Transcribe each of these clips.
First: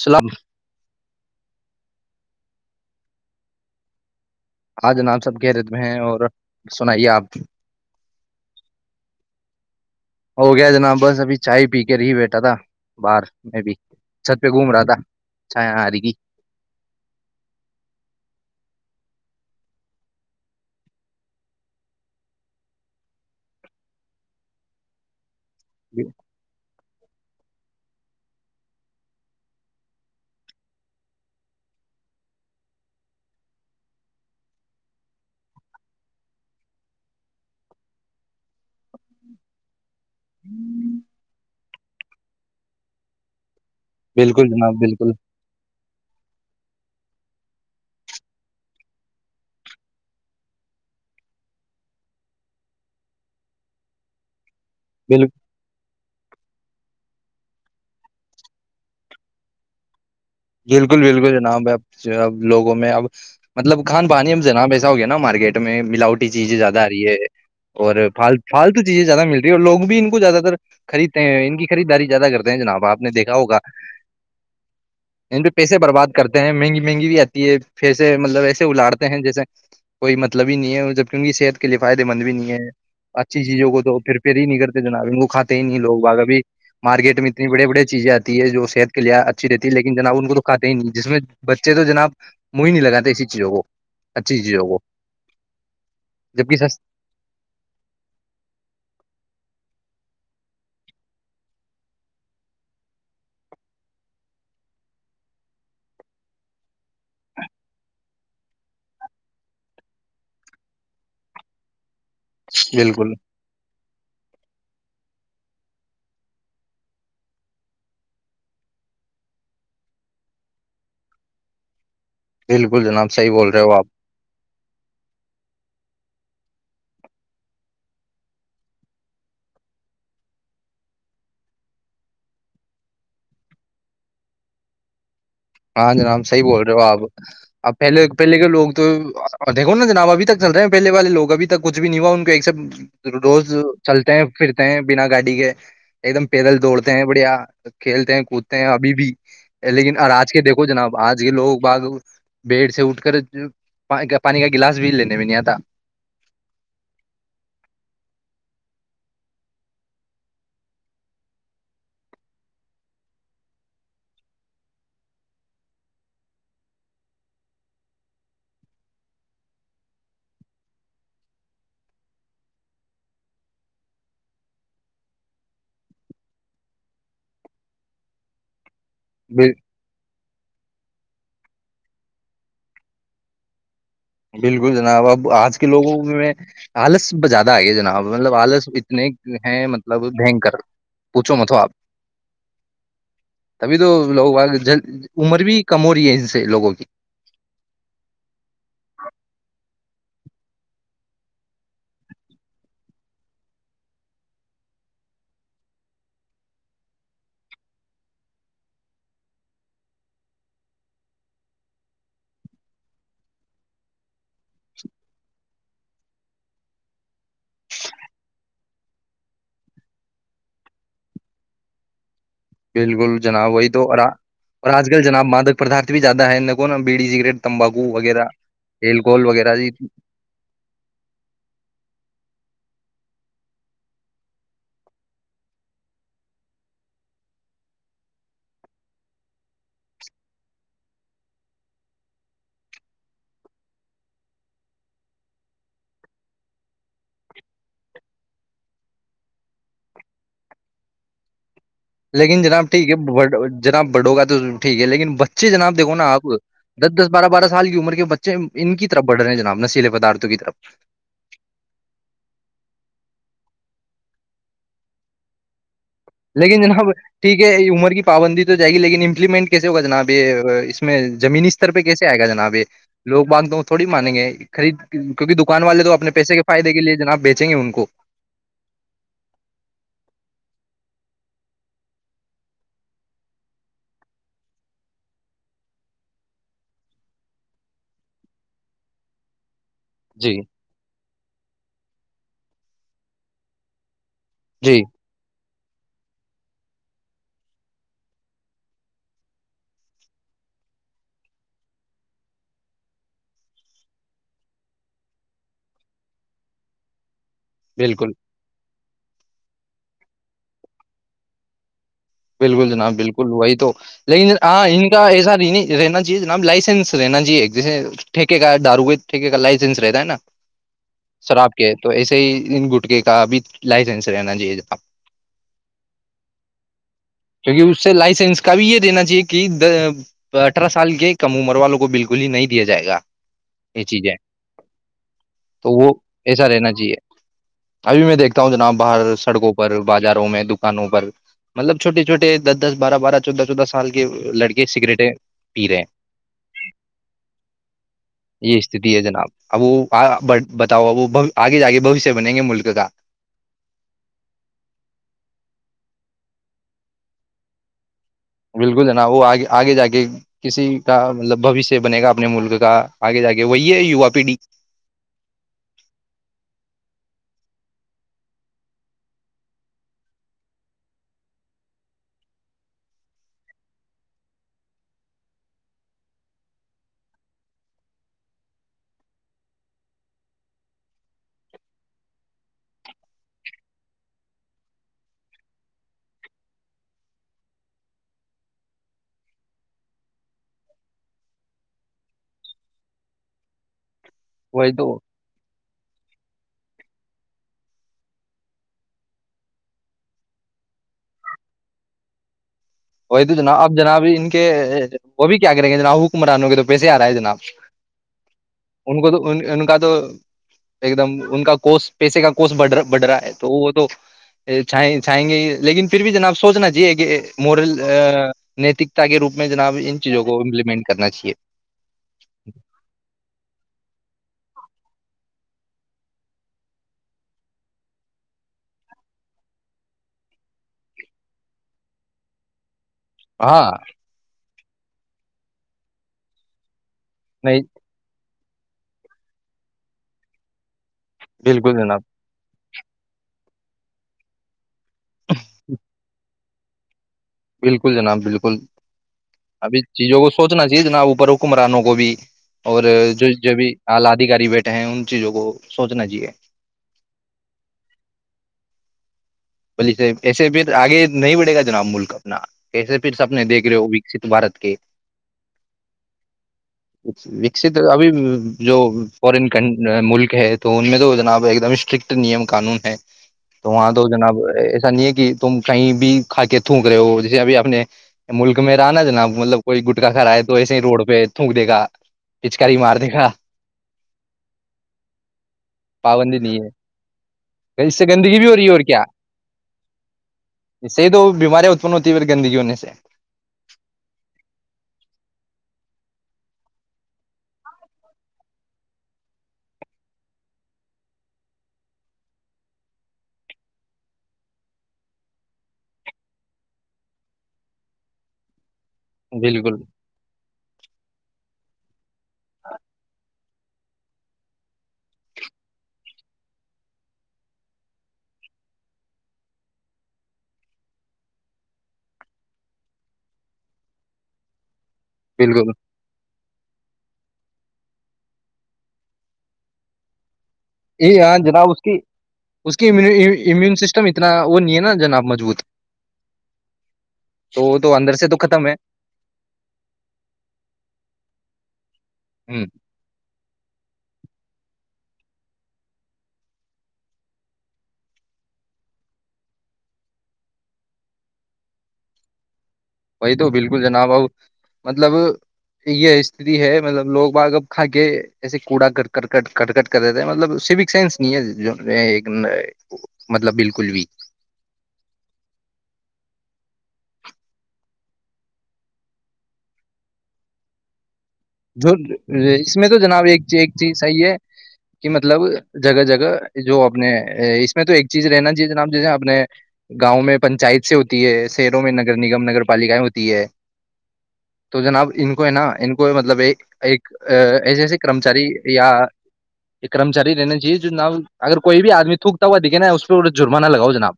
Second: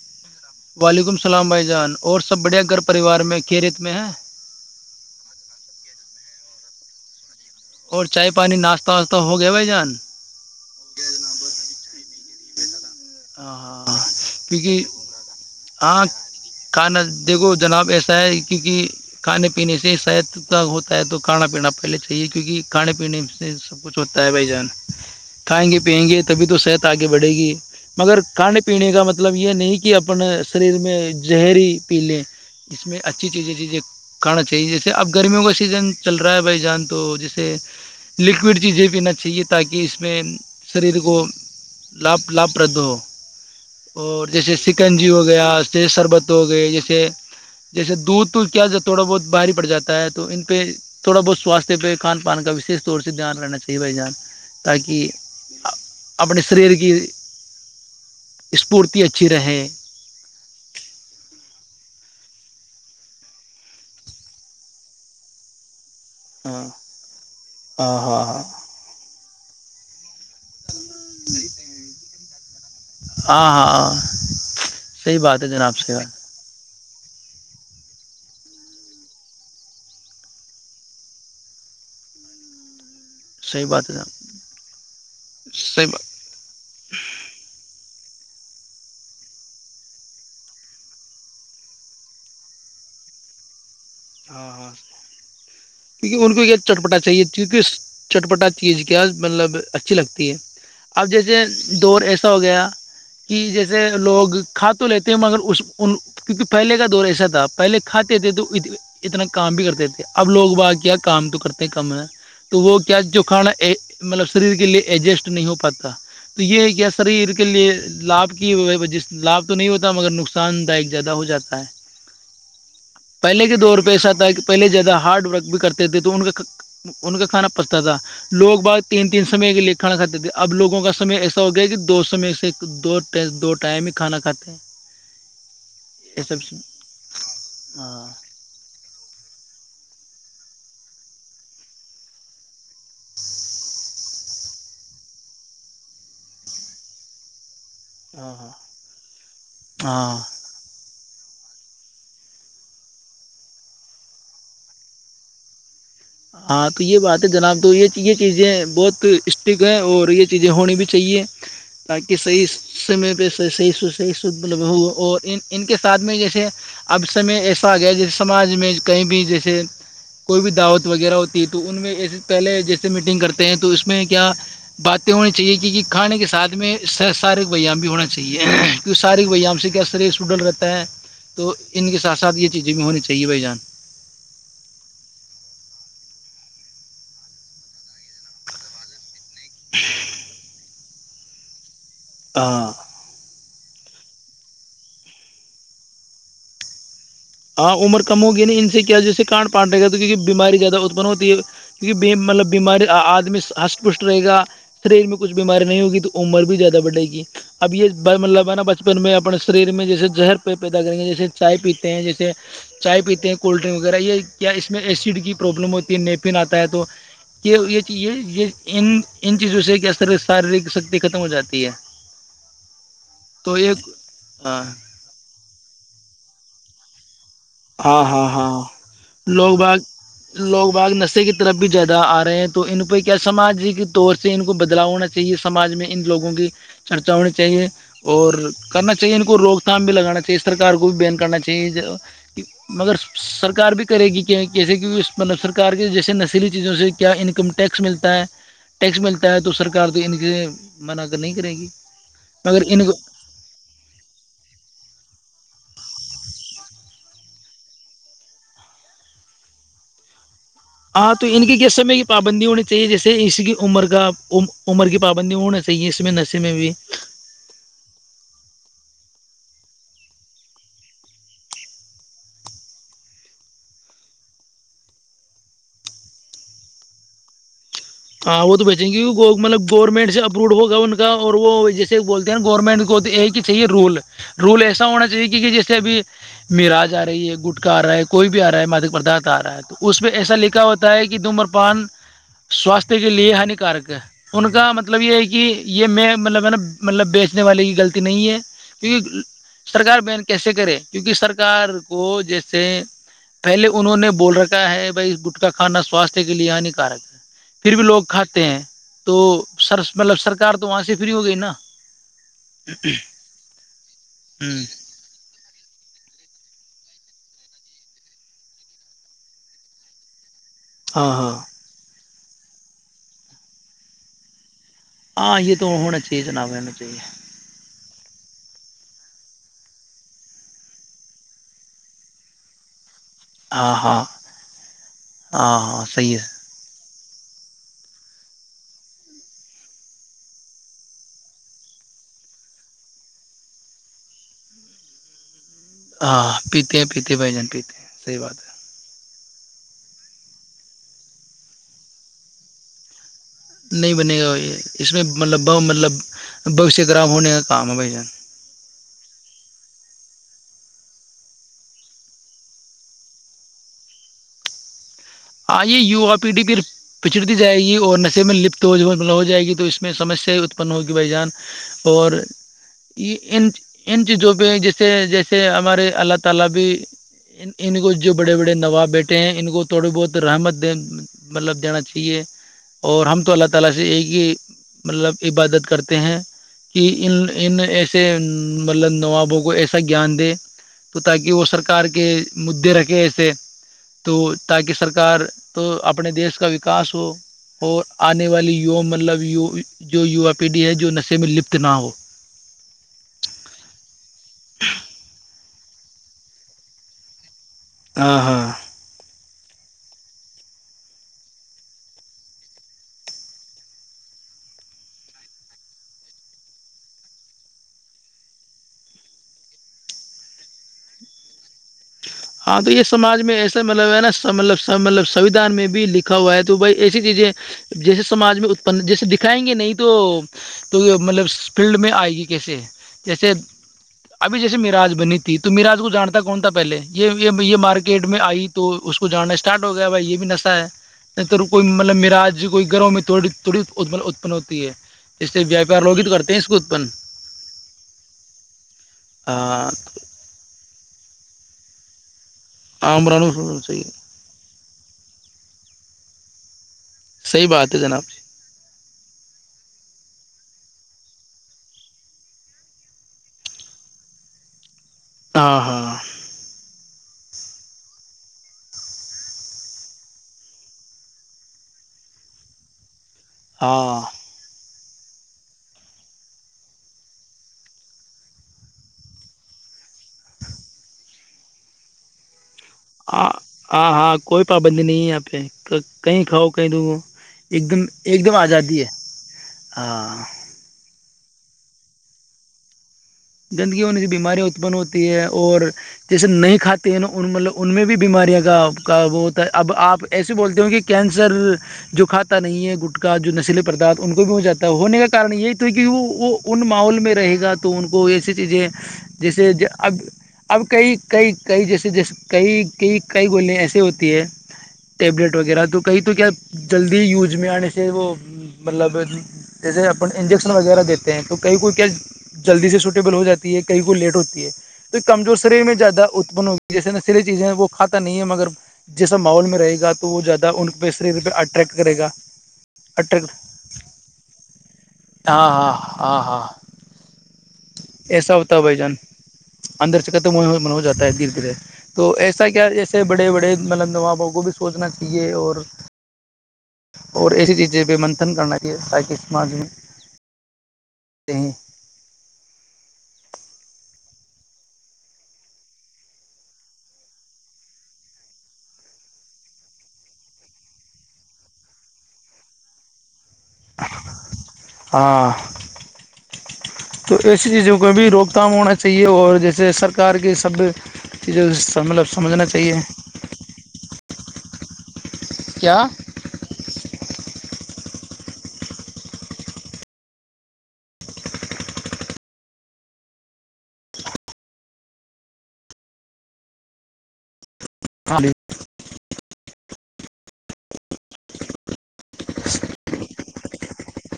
سلب سلام بھائی جان اور سب بڑھیا گھر پریوار میں کھی رت میں ہے آ جناب سب کہہرےت میں ہیں اور سنائیے آپ اور چائے پانی ناشہ واشستہ ہوگ بے جان ہو گیا جناب بس ابھی چائے پی کے رہی بیٹھے ٹدا ہاں ہاں کیونکہ رہا تھا چھایا ہاری ہاں کی کہ ن دیکھو جناب ایسا ہے کیونکہ کھانے پینے سے شاید کا ہوتا ہے تو کھانا پینا پہلے چاہیے کیوںہ کھانے پینے سے سب کچھ ہوتا ہے بھائی جان کھائیں گے پییں گے تبھی تو صحت آگے بڑھے گی مگر کھانے پینے کا مطلب یہ نہیں کہ اپن شریر میں زہری پی لیں اس میں اچھی چیزیں چیزیں کھانا چاہیے جیسے اب گرمیوں کا سیزن چل رہا ہے بھائی جان تو جیسے لکوڈ چیزیں پینا چاہیے تاکہ اس میں سریر کو لپ لپ پرد اور بالکل جیسے جناب سکنجی بالکل ہو گیا جیسے شربت ہو گئے جیسے جیسے دودھ تو کیا تھوڑا بہت باہاری پڑ جاتا ہے تو ان پہ تھوڑا بہت سواستھ پہ کھان پان کا وشش طور سے دھیان رہنا چاہیے بھائی جان تاکہ بال اپنے سریر کی اسفورتی اچھی رہے بالکل بالکل جناب اب اب لوگوں میں اب مطلب کھان پانی میں جناب ایسا ہو گیا نا مارکیٹ میں ملاوٹی چیزیں ہاں زیادہ آ رہی ہے اور ہاں ہاں ہاں فالتو چیزیں زیادہ ملتی لوگ بھی کو زیادہ تر خریدتے ہیں ان کی خریداری زیادہ کرتے ہیں جناب آپ نے دیکھا ہاں ہوگا ہاں ہاں صحیح ان بات ہے پ جناب پیسے صحیح برباد بات کرتے ہیں مہنگی مہنگی بھی آتی ہے پھر سے مطلب ایسے اڑتے ہیں جیسے کوئی مطلب ہی نہیں ہے جب کیونک صحت کے لیے فائدے مند بھی نہیں ہے اچھی صحیح چیزوں کو بات ہے تو پھر جناب پھر ہی نہیں کرتے جناب وہ کو کھے ہی نہیں صحیح لوگ بات بگ ابھی مارکیٹ میں اتنی بڑی بڑی چیزیں آتی ہے جو صحت کے لیے اچھی رہتی لیکن جناب ان کو تو کاتے ہی نہیں جس میں بچے تو جناب منہ ہی نہیں لگے اسی چیزوں کو اچھی چیزوں کو کیونکہ ان کو یہ جبکہ سس چٹپٹا چاہیے چٹپٹا چیز کیا مطلب اچھی لگی اب جیسے دور ایسا ہو گیا کہ جیسے لوگ کھا تو لیتے ہیں مگر کیونکہ پہلے کا دور حصہ تھا پہلے کھاتے تھے تو اتنا کام بھی کرتے تھے اب لوگ بات کیا کام تو کرتے ہیں کم ہیں تو وہ کیا بالکل جو کھانا کے لیے ایجسٹ نہیں ہو پاتا تو یہ گیسر عید کے لیے لاب کیے ہوئے ہیں لاب تو نہیں ہوتا مگر نقصان زیادہ ہو جاتا ہے بالکل جناب صحیح پہلے بول کے رہے ہو دور اپ پہ پہلے جگہ ہارڈ ورک بھی کرتے تھے تو ان کا ان کا کھانا پچھتا تھا لوگ باہر تین تین سمے کے لیے کھڑا کرتے تھے اب لوگوں کا سمی ایسا ہو گیا کہ دوستوں میں سے دو ٹائم ہی کھانا کھاتے ہیں ہاں یہ جناب صحیح سب سے۔ بول رہے ہو اپ اب پہلے ہاں پہلے کے لوگ تو جناب ابھی تک چل رہے ہیں پہلے والے لوگ ابھی تک کچھ بھی نہیں ہوا ان کا ایک سے چلتے ہیں پھرتے ہیں بنا گاڑی کے ایک دم پیدل دوڑتے ہیں بڑھیا کھیلتے ہیں کودتے ہیں ابھی بھی لیکن ہاں جناب اج یہ لوگ باز دیر سے اٹھ کر پانی کا گلاس بھیج لینے بھی نہیں اتا ہاں تو یہ بات ہے جناب تو یہ چیزیں ہیں بہت اسٹک ہے اور یہ چیزیں ہونی بھی چاہیے تاکہ صحیح اس سمے پہ صحیح سے لگا ہوا ہوں اور ان کے ساتھ میں جیسے اب سے میں ایسا ا گیا جیسے سماج میں کہیں بھی جیسے کوئی بھی دعوت وغیرہ ہوتی ہے تو ان میں سے پہلے جیسے میٹنگ کرتے ہیں تو اس میں کیا باتیں ہونی چاہیے کہ کھانے کے ساتھ میں سارے بھائیوں بھی ہونا چاہیے ساری گوگل رہتا ہے تو ان کے ساتھ ساتھ یہ چیزیں بھی ہونی چاہیے بھائی جان جناب اب اج کے لوگوں میں زیادہ ائی ہے جناب مطلب وائرس اتنے جو ہے مطلب پوچھو متو اپ [unintelligible] ابھی تو عمر بھی کم ہو رہی ہے جسے لوگوں کی ہاں عمر کم ہوگی ان سے کیا جیسے کارڈ پاٹے گا بیمار ادمی کا ریل میں کچھ بیمار نہیں ہوگی تو عمر بھی زیادہ بٹے گی اب یہ مرلہ بانہ بچپن میں بڑا سریر میں جیسے زہر پیدا کریں گے جیسے چائے پیتے ہیں چائے پیتے ہیں کولڈنگ وغیرہ یہ یا اس میں ایسیڈ کی پرابلم ہوتی ہے نیپن اتا ہے تو یہ جی یہ یہ ان چیزوں سے کس طرح لکھ سکتے ہیں ختم ہو جاتی ہے بالکل جناب وہی تو ہاں اور اج کل جناب مادت پردگی زیادہ ہے [unintelligible] ہا وغیرہ ہا الکوہول وغیرہ لوگ جی بس لوگ بات نسے کی طرف بھی زیادہ ا رہے ہیں تو ان کو کیا سمجھ رہی تھی تور سے ان کو بدلا ہونا چاہیے سماج میں ان لوگوں کی چرچہ ہونے چاہیے اور کرنا چاہیے ان کو روک تھام بھی لگانا چاہیے اس طرح کار کو بھی بیان کرنا چاہیے مگر سرکار بھی کرے گی کہ کیسے کہ مطلب سرکار کے جیسے نشیلی چیزوں سے کیا انکم ٹیکس ملتا ہے ٹیکس ملتا ہے تو سرک تو ان سے منا کر نہیں کرے گی لیکن مگر جناب ان ٹھیک کو ہے جناب بڑوں کا تو ٹھیک ہے لیکن اچھ جناب دیکو نا آپ دس دس بارہ بارہ سال کی عمر کے بچے ان کی طرف بڑھے ہیں جناب نشیے پدارتوں کی طرف ہاں تو ان کی کس سمے کی پابندی ہونی چاہیے جیسے اس کی عمر کا عمر کی پابندی ہونا چاہیے اس میں نشے میں لیکن بھی جناب ٹھیک ہے عمر کی پابندی تو جائے گی لیکن امپلیمنٹ کیسے ہوگا جناب یہ اس میں زمینی استر پہ کیسے آئے گا جناب یہ لوگ بانگ دو تھوڑی مانیں گے خرید کیہ دکان والے تو اپنے پیسے کے فائدے کے لیے جناب بیچیں گے ان کو ہاں وہ تو بیچے گ کی مطلب گورنمنٹ سے اپروڈ ہوگا ان کا اور وہ جیسے بولتے ہیں نا گورنمنٹ کو کہ چاہیے رول رول ایسا ہونا چاہیے کہ جیسے ابھی مراج آ رہی ہے گٹکا آ رہا ہے کوئی بھی آ رہا ہے مادک پرداراتھ آ رہا ہے تو اس میںہ جی ایسا لکھا ہوتا ہے کہ د مر پان سواستھ کے لیے ہانیکارک ہے ان کا جی مطلب یہ ہے کہ یہ میں مطلب ہے نا مطلب بیچنے والے کی غلطی نہیں ہے کیکہ سرکار بیان کیسے کرے کیونکہ سرکار کو جیسے پہلے انہوں نے بول رکھا ہے بھائی گٹکا کھانا سوستھ کے لیے ہانیکارک ہے پھر بھی لوگ بالکل کھاتے ہیں تو سر مطلب سرک تو وہاں سے فری ہو گئی نا بالکل جناب بالکل وہی تو لیکن ہوں ہاں ان کا ایسا رہنا چاہیے جناب لائسنس رہنا جی جیسے ٹھیکے کا دار ہوئے ٹھیکے کا لائسنس رہتا ہے نا ہاں ہاں شراب کے تو ایسے ہی گٹکے کا ا بھی لائسنس رہنا چاہے آاں یہ تو ہونا چیز نہو چاہیے کیونکہ اس سے لائسنس کا بھی یہ دینا چاہیے کہ اٹھارہ سال کے کم عمر والوں کو بالکل ہی نہیں دیا جائے گا ہاں یہ ہاں چیزیں ہاں تو ہاں وہ صحیح ہے ایسا رہنا چاہیے ابھی میں دیکھتا ہوں جناب باہر سڑکوں پر بازاروں میں دکانوں پر مطلب چھوٹے چھوٹے دس دس بارہ بارہ چودہ چودہ سال کے لڑکے سگریٹ ہیں ہاں پیتے ہیں پیتے بھائی جان پیتے ہیں سحی بات ہیں ہے یہ استتی ہے جناب اب وہ بتاؤ وہ آگے جا کےے بوشیہ بنےیں گے ملک کا نہیں بنے گا بھ اس میں مطلب ب مطلب بوشیہ خراب ہونے کا کام ہے بھائی جان بالکل جنا وہگے آگے جا کے کسی کا مطلب بوشیہ بنے گا اپنے ملک کا آگے جا کے وہی ہے ووا پیڑھی [inaudible] [inaudible] تو تاکہ وہی تو سرک تو اپنے دیش کا وکاس ہو اور آنے والی مطلب جو وو پیڑھی ہے جو نشے میں لپت نہ ہو وہی تو جنا اب جناب ان کے وہ بھی کیا [inaudible] یں گے جنا حکمرانو گے تو پسے آ رہا ہے جناب ہاں ہاں ان کو تو ان کا تو ایک دم ان کا کوس پیسے کا کوس بڑھ رہا ہے تو وہ تو چھائیں گے ہی لیکن پھر بھی جناب سوچنا چاہیے کہ مورل نیتکتا کے روپ میں جناب ان چیزوں کو امپلیمنٹ کرنا چاہیے ہاں تو یہ سماج میں ایسا مطلب ہے نا مطلب مطلب سویدھان میں بھی لکھا ہوا ہے تو بھائی ایسی چیزیں جیسے سمج میں اپ جیسے دکھائیں گے نہیں تو مطلب فیلڈ میں آئے گی کیسے جیسے ہاں ابھی جیسے م رج بنی ت تو میراج کو جانتا کون تھا بلے یہ یہ یہ نہیں مارکیٹ میں آئی تو اس کو جاننا اسٹارٹ ہو گیا بھائی یہ بھی نشہ ہے نہیں تیر کوئی بالکل مطلب جناب مراج کوئی گروں میں تھوڑی تھوڑی اتپن ہوتی ہے جس سے پیار لوگ کرتے ہیں اس کو [unintelligible] بالکل جناب بالکل ہاں ابھی چیزوں کو سوچنا چاہیے جناب اوپر کمرانوں کو بھی اور جو عامران جو بھی صحیح آلہدھیکاری بیٹے ہیں ان چیزوں کو سوچنا چاہیے صحیح بات ہے جناب جی بے ایسے پھر آگے نہیں بڑھے گا جناب ملک اپنا ایسے پھر سبنے دیکھ رہے ہو وکست بارت کے ہاں ہاں کس ابھی جو فورن ملک ہے تو ان میں تو جناب ایک دم اسٹرکٹ نیم قانون ہے تو وہاں ہاں تو جناب ایسا نہیں ہے کہ تم کہیں بھی کھا کے تھونک رہے ہو جیسے ابھی اپنے ملک میں رہا نا ج نا مطلب کوئی گٹکا کھرائے تو ایسے ہی روڈ پہ تھونک دے گا پچکاری مار دے آ گا ہ ہاں کوئی پابندی نہیں ہے یہ پہ کہیں پابندی کھاؤ نہیں کہیں دو ایک دم ہے اس سے ایک دم گندگی بھی ہو رہی آزادی اور ہے [inaudible] کیا بیمارں اتپن ہوتی ہےھر گندگی ہونے سے گندگی میںنے بیماریاں اتپن ہوتی ہے اور جیسے نہیں کھاتے ہیں نا ملب ان میں بھی بیماریاں کا وہ ہوتا ہے اب آپ ایسے بولتے ہو کہ کینسر جو کھاتا نہیں ہے گٹکا جو نشیلے پدارتھ ان کو بھی ہو جاتا ہے ہونے کا کارن یہی تو کہ وہ وہ ان ماحول میں رہے گا تو کوئی ایسے چیزے جیسے بالکل اب اب کئی کئی کئی جیسے ج ج کئی ک کئی گول ہیں وغ ی م جی جلدی سے سوٹیبل ہو جاتی ہے کہیں کو لیٹ ہوتی ہے تو کمزور شری بالکل میں زدہ اتپن ہووںی جیسے ن سلی چیزیں وہ کھاتا نہیں ہے مگر جیسا ماحول میں رہ گا تو وہ جاتدا یہ ہاں جناب اس کی اس کی اٹریکٹ امیون سسٹم اتنا وہ نہیں ہے نا جناب ہاں مضبوط ہاں ہاں ہاں تو وہ تو اندر سے ایسا تو ہوتا ہے ختم بھائی جان اندر سے ختم ہو جاتا ہے دھیرے دھیرے تو ایسا ہ کیا جیسے بڑے بڑے مطلب نوابوں کو بھی اس سوچنا چاہیے اور اور ایسی چیزیں پہ منتھن کرنا چاہیے تاکہ سماج میں وہی تو بالکل جناب اب مطلب یہ استتی ہے مطلب لوگ باگ اب کھا کے ایسے کوڑا کر کرکٹ کرکٹ کر رہتے مطلب سیوک سینس نہیں ہے مطلب بالکل بھی ہاں تو ایسی چیزوں کو بھی روک تھام ہونا چاہیے اور جیسے سرکار کے سب چیزیں جو مطلب سمجھنا چاہیے اس میں تو جناب ایک ایک چیز صحیح ہے کہ مطلب کیا جگہ جگہ جو اپنے اس میں تو ایک چیز رہنا چاہی جناب جیسے اپنے گاؤں میں پنچایت سے ہوتی ہے شہروں میں نگر نگم نگر پالکا ہوتی ہے تو جناب ان کو ہے نا ان کو مطلب یہ ایک ایسے ایسے ہاں کرمچاری یا کرمچاری رہنا چاہیے جو نام اگر کوئی بھی آدمی تھوکتا ہوا دکھینا ہے اس تھڑا جرمانہ لگاؤ جناب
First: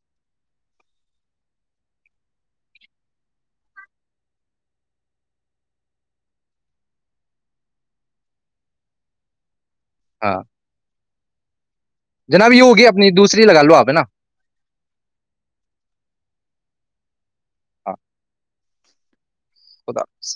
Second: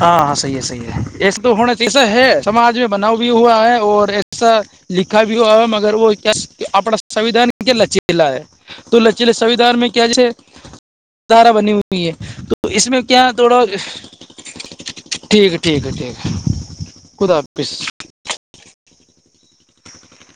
ہاں ہاں صحیح ہے صحیح ہے ایسا تو ہونا چے ایسا ہے سماج میں بناؤ بھی ہوا ہے اور ایسا لکھا بھی ہوا ہے مگر وہ کیا اپنا سھان کیا لچیلا ہے تو لچیلے سوھان میں کیا جسے ہاں ادارا بنیی جناب یہ تو ہوگی اس میں اپنی کیا دوسری لگا تھوڑا لو آپ ہے نا ٹھیک ٹھیک ہے ٹھیک خدا حافظ ہاں خدا حافظ.